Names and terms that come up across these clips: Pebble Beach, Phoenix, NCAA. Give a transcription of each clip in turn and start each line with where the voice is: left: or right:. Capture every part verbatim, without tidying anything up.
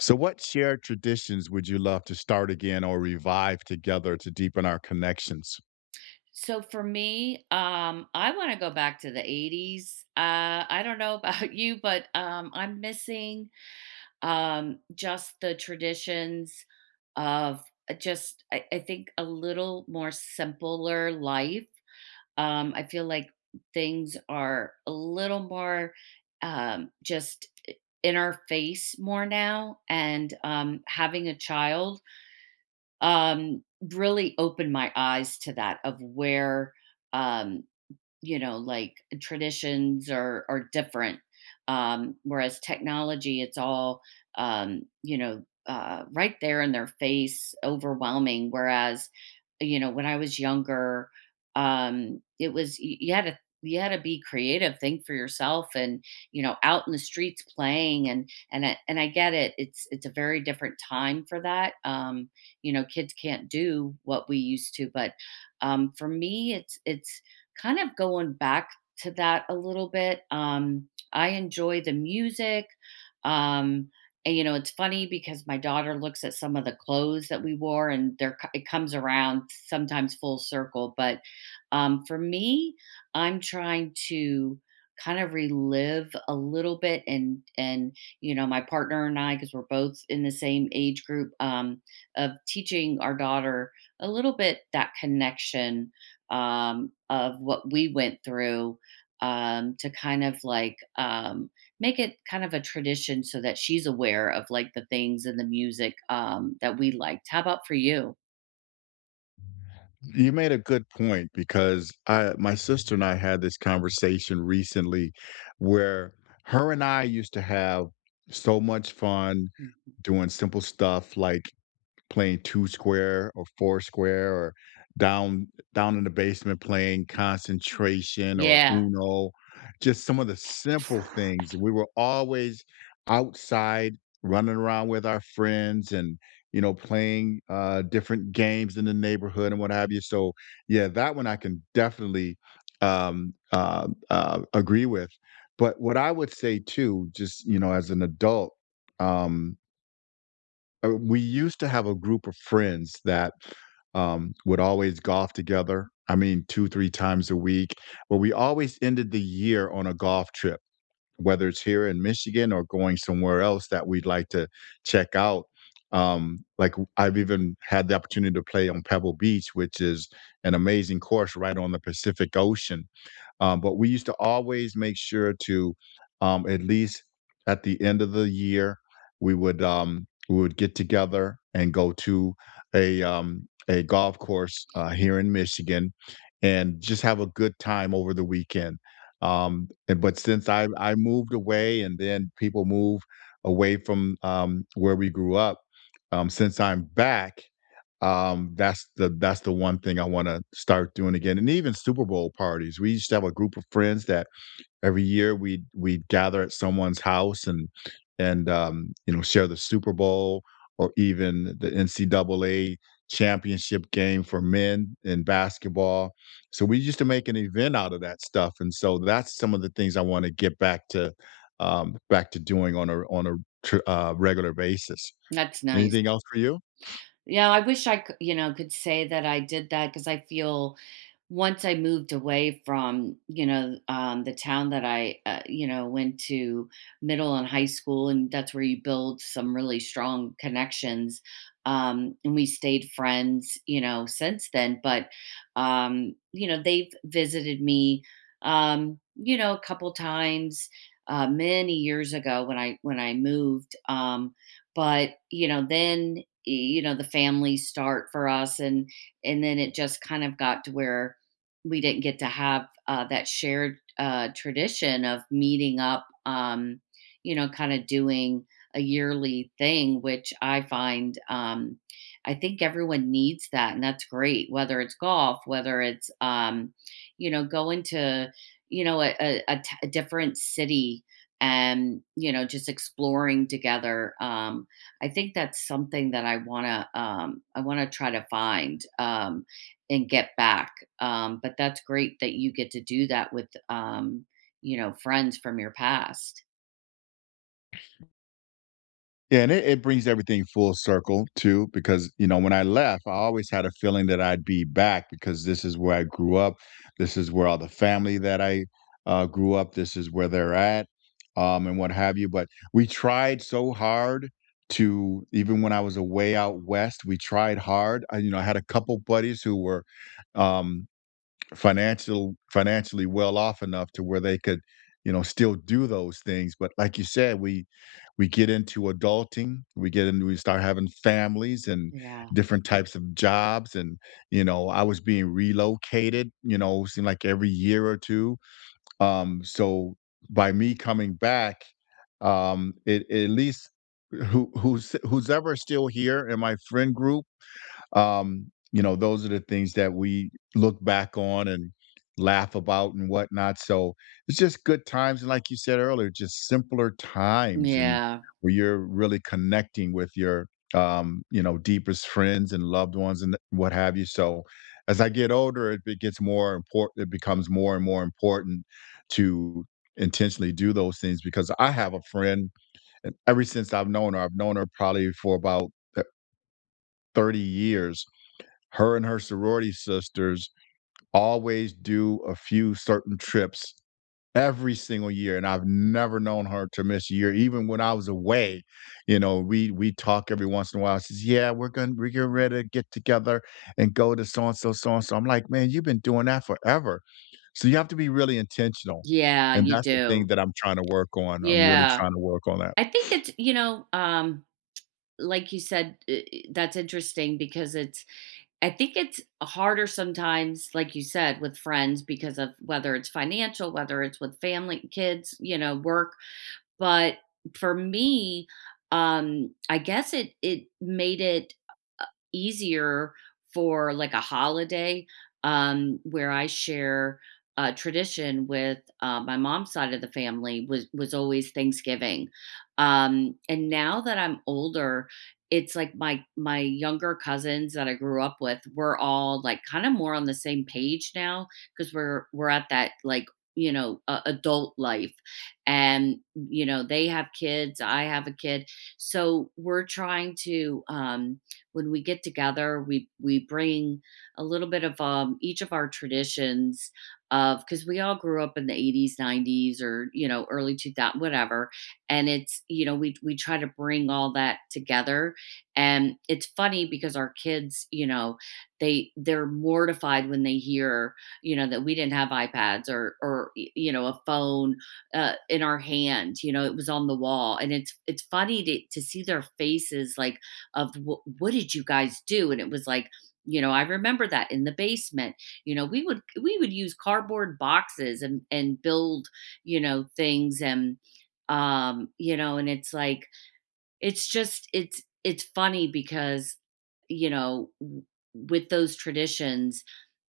left: So, what shared traditions would you love to start again or revive together to deepen our connections?
right: So for me, um, I want to go back to the eighties. Uh, I don't know about you, but um, I'm missing um, just the traditions of uh, just, I, I think, a little more simpler life. Um, I feel like things are a little more um, just in our face more now. And um, having a child um, really opened my eyes to that of where um you know, like traditions are are different. Um, whereas technology, it's all um, you know, uh, right there in their face, overwhelming. Whereas, you know, when I was younger, um, it was y- you had to you had to be creative, think for yourself, and you know, out in the streets playing, and and I, and I get it. It's it's a very different time for that. Um, you know, kids can't do what we used to, but um, for me, it's it's kind of going back to that a little bit. Um, I enjoy the music. Um, and you know, it's funny because my daughter looks at some of the clothes that we wore, and there it comes around sometimes full circle. But um, for me, I'm trying to kind of relive a little bit, and and you know, my partner and I, because we're both in the same age group, um, of teaching our daughter a little bit that connection um, of what we went through um, to kind of like um, make it kind of a tradition so that she's aware of like the things and the music um, that we liked. How about for you?
left: You made a good point because I, my sister and I had this conversation recently where her and I used to have so much fun
right: Mm.
left: doing simple stuff like playing two square or four square or down down in the basement playing concentration or
right: Yeah,
left: uno. Just some of the simple things. We were always outside running around with our friends and you know playing uh different games in the neighborhood and what have you. So yeah, that one I can definitely um uh, uh agree with. But what I would say too, just you know, as an adult, um uh, we used to have a group of friends that um, would always golf together. I mean, two, three times a week, but we always ended the year on a golf trip, whether it's here in Michigan or going somewhere else that we'd like to check out. Um, like, w I've even had the opportunity to play on Pebble Beach, which is an amazing course right on the Pacific Ocean. Um, but we used to always make sure to, um, at least at the end of the year, we would um, we would get together and go to a um, a golf course uh, here in Michigan, and just have a good time over the weekend. Um, and, but since I I moved away, and then people move away from um, where we grew up, um, since I'm back, um, that's the that's the one thing I wanna start doing again. And even Super Bowl parties. We used to have a group of friends that every year we would we'd we'd gather at someone's house and and, um, you know, share the Super Bowl or even the N C double A championship game for men in basketball. So we used to make an event out of that stuff, and so that's some of the things I wanna get back to, um, back to doing on a on a tr uh, regular basis.
right: that's nice.
left: Anything else for you?
right: Yeah, I wish I c you know, could say that I did that because I feel once I moved away from, you know, um, the town that I uh, you know, went to middle and high school, and that's where you build some really strong connections, um, and we stayed friends, you know, since then. But um, you know, they've visited me, um, you know, a couple times, uh, many years ago when I when I moved, um, but, you know, then you know, the family start for us, and and then it just kind of got to where we didn't get to have, uh, that shared, uh, tradition of meeting up, um, you know, kinda doing a yearly thing, which I find, um, I think everyone needs that, and that's great, whether it's golf, whether it's, um, you know, going to, you know, a a a t a different city and, you know, just exploring together, um, I think that's something that I wanna um, I wanna try to find um, and get back. Um, but that's great that you get to do that with um, you know friends from your past.
left: Yeah, and it, it brings everything full circle too, because you know when I left, I always had a feeling that I'd be back because this is where I grew up, this is where all the family that I uh, grew up, this is where they're at, um, and what have you. But we tried so hard to, even when I was away out west, we tried hard. I, you know, I had a couple buddies who were um, financial financially well off enough to where they could, you know, still do those things. But like you said, we we get into adulting, we get into, we start having families and
right: Yeah.
left: different types of jobs. And you know, I was being relocated, you know, seemed like every year or two. Um, so by me coming back, um, it, it at least, who who's who's ever still here in my friend group, um, you know, those are the things that we look back on and laugh about and whatnot. So it's just good times. And like you said earlier, just simpler times, and
right: Yeah.
left: where you're really connecting with your, um, you know, deepest friends and loved ones and what have you. So as I get older, it, it gets more important. It becomes more and more important to intentionally do those things, because I have a friend, and ever since I've known her, I've known her probably for about uh, thirty years. Her and her sorority sisters always do a few certain trips every single year, and I've never known her to miss a year, even when I was away. You know, we we talk every once in a while. She says yeah, we're going to, we're getting ready to get together and go to so and so, so and so. I'm like, man, you've been doing that forever. So you have to be really intentional,
right: Yeah,
left: and
right: you
left: that's the thing
right: do.
left: that I'm trying to work on. I'm really
right: Yeah.
left: trying to work on that.
right: I think it's, you know, um, like you said, i- that's interesting because it's, I think it's harder sometimes, like you said, with friends because of whether it's financial, whether it's with family, kids, you know, work. But for me, um, I guess it it made it easier for like a holiday, um, where I share a tradition with uh, my mom's side of the family was was always Thanksgiving. Um, and now that I'm older, it's like my my younger cousins that I grew up with, we're all like kind of more on the same page now because we're we're at that like you know uh, adult life. And you know they have kids. I have a kid. So we're trying to, um when we get together, we we bring a little bit of um, each of our traditions of because we all grew up in the eighties, nineties, or you know, early two thousand, whatever. And it's you know, we we try to bring all that together, and it's funny because our kids, you know, they they're mortified when they hear you know that we didn't have iPads or or y- you know a phone uh, in our hand. You know, it was on the wall, and it's it's funny to to see their faces like of what what did you guys do? And it was like, you know, I remember that in the basement, you know, we would we would use cardboard boxes and and build, you know, things. And um, you know, and it's like it's just it's it's funny because you know w- with those traditions,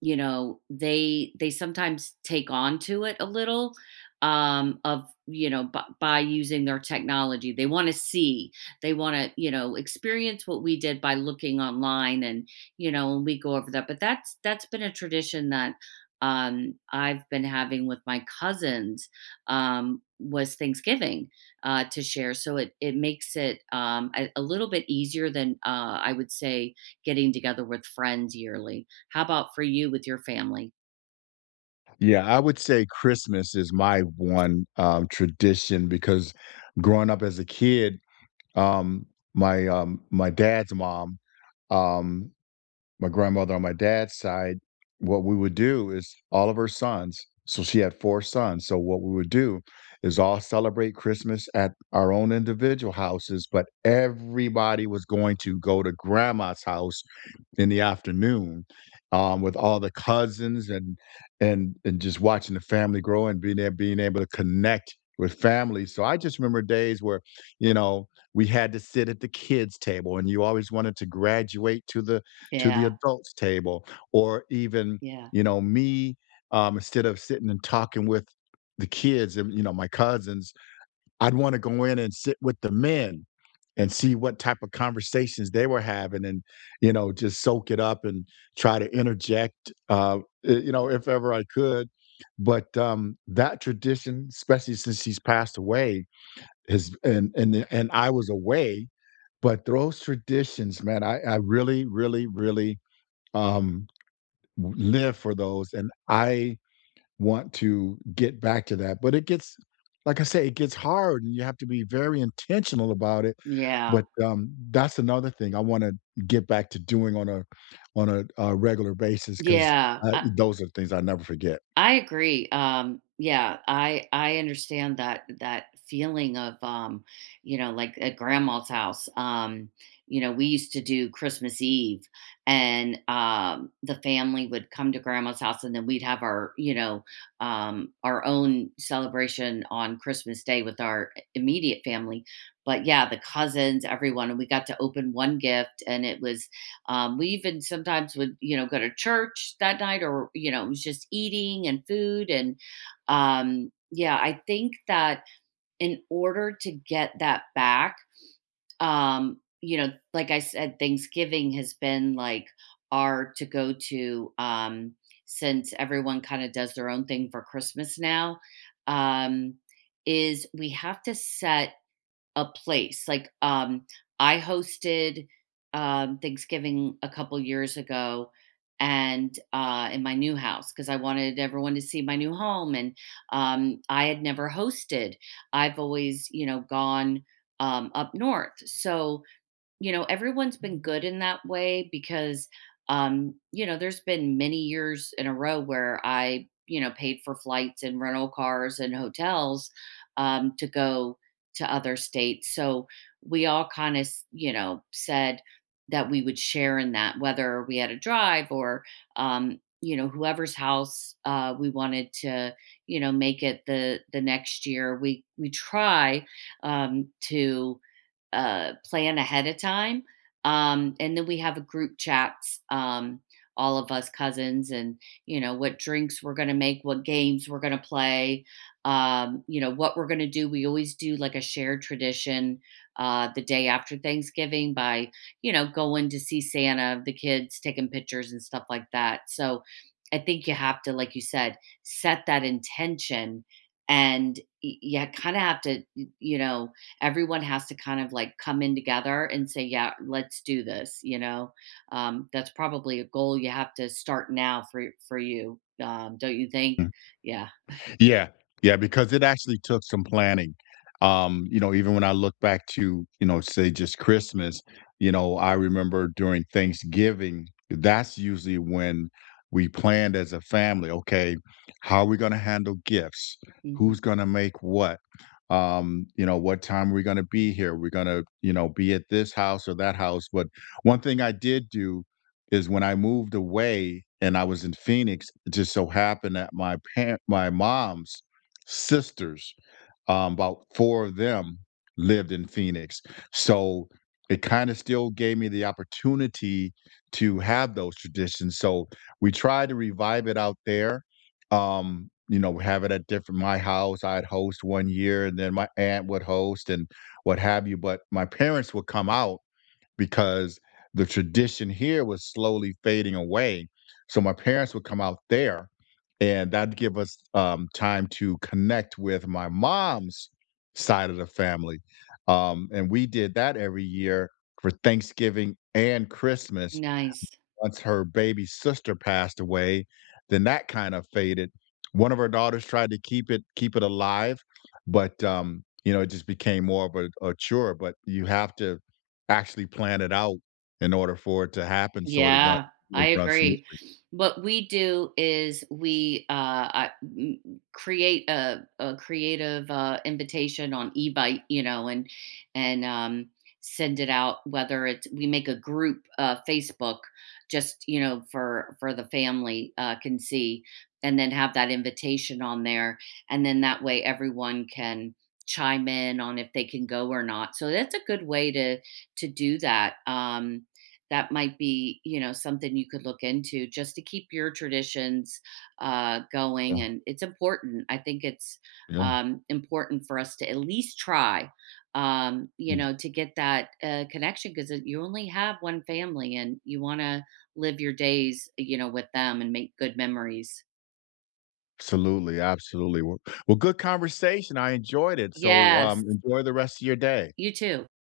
right: you know, they they sometimes take on to it a little, um of you know b- by using their technology they want to see, they want to you know experience what we did by looking online. And you know and we go over that. But that's that's been a tradition that, um I've been having with my cousins, um was Thanksgiving uh to share. So it it makes it um a, a little bit easier than, uh I would say, getting together with friends yearly. How about for you with your family?
left: Yeah, I would say Christmas is my one um, tradition, because growing up as a kid, Um, my um, my dad's mom, um, my grandmother on my dad's side, what we would do is all of her sons. So she had four sons. So what we would do is all celebrate Christmas at our own individual houses, but everybody was going to go to grandma's house in the afternoon, um, with all the cousins, and and and just watching the family grow and being there, being able to connect with family. So I just remember days where, you know, we had to sit at the kids' table, and you always wanted to graduate to the to the
right: Yeah,
left: adults' table, or even
right: yeah,
left: you know me, um, instead of sitting and talking with the kids and you know my cousins, I'd want to go in and sit with the men and see what type of conversations they were having, and you know, just soak it up and try to interject uh i- you know, if ever I could. But um that tradition, especially since she's passed away, has and and and I was away, but those traditions, man, i i really really really um w- live for those, and I want to get back to that. But it gets, like I say, it gets hard, and you have to be very intentional about it.
right: yeah,
left: But um, that's another thing I wanna get back to doing on a on a, uh, regular basis, because
right: yeah. I,
left: those are things I never forget.
right: I agree. Um, yeah, I I understand that that feeling of, um, you know, like at grandma's house. Um, you know, we used to do Christmas Eve, and um, the family would come to grandma's house, and then we'd have our you know um, our own celebration on Christmas Day with our immediate family. But yeah, the cousins, everyone, and we got to open one gift, and it was Um, we even sometimes would, you know, go to church that night or, you know, it was just eating and food. And um, yeah, I think that in order to get that back, um, you know, like I said, Thanksgiving has been like our to go to, um, since everyone kind of does their own thing for Christmas now. Um, is we have to set a place. Like, um, I hosted, um, Thanksgiving a couple years ago, and uh, in my new house because I wanted everyone to see my new home, and um, I had never hosted. I've always, you know, gone um, up north, so you know, everyone's been good in that way because, um, you know, there's been many years in a row where I, you know, paid for flights and rental cars and hotels um, to go to other states. So we all kind of, you know, said that we would share in that, whether we had a drive or, um, you know, whoever's house, uh, we wanted to, you know, make it the the next year. We we try, um, to uh, plan ahead of time. Um, and then we have a group chats, um, all of us cousins, and you know what drinks we're gonna make, what games we're gonna play, um, you know what we're gonna do. We always do like a shared tradition uh, the day after Thanksgiving by, you know going to see Santa, the kids taking pictures and stuff like that. So I think you have to, like you said, set that intention, and y- you kind of have to, y- you know everyone has to kind of like come in together and say, yeah, let's do this. You know, um, that's probably a goal you have to start now for for you, um, don't you think? Yeah.
left: Yeah. Yeah, because it actually took some planning. Um, you know, even when I look back to, you know, say just Christmas, you know, I remember during Thanksgiving, that's usually when we planned as a family. Okay, how are we going to handle gifts?
right: Hmm.
left: Who's going to make what? Um, you know, what time are we going to be here? We're going to, you know, be at this house or that house. But one thing I did do is when I moved away and I was in Phoenix, it just so happened that my parent, my mom's sisters, um, about four of them lived in Phoenix. So it kind of still gave me the opportunity to have those traditions. So we tried to revive it out there. Um, you know, have it at different my house. I'd host one year and then my aunt would host and what have you. But my parents would come out because the tradition here was slowly fading away. So my parents would come out there, and that'd give us um, time to connect with my mom's side of the family. Um, and we did that every year for Thanksgiving and Christmas.
right: Nice.
left: Once her baby sister passed away, then that kind of faded. One of her daughters tried to keep it keep it alive, but um, you know, it just became more of a a chore. But you have to actually plan it out in order for it to happen, so it runs,
right: Yeah, I
left: it runs
right: agree.
left: smoothly.
right: What we do is we, uh, I- m- m- create a, a creative uh, invitation on eBite, you know, and and um, send it out. Whether it's we make a group, uh, Facebook, just, you know, for for the family uh, can see, and then have that invitation on there, and then that way everyone can chime in on if they can go or not. So that's a good way to to do that. Um, that might be, you know something you could look into just to keep your traditions uh, going.
left: Yeah,
right: And it's important, I think. It's,
left: yeah.
right: um, important for us to at least try, um, you
left: Mm.
right: know to get that uh, connection, because you only have one family and you want to live your days, you know with them, and make good memories.
left: Absolutely, absolutely. Well, well, good conversation, I enjoyed it. So
right: Yes,
left: um, enjoy the rest of your day.
right: you too.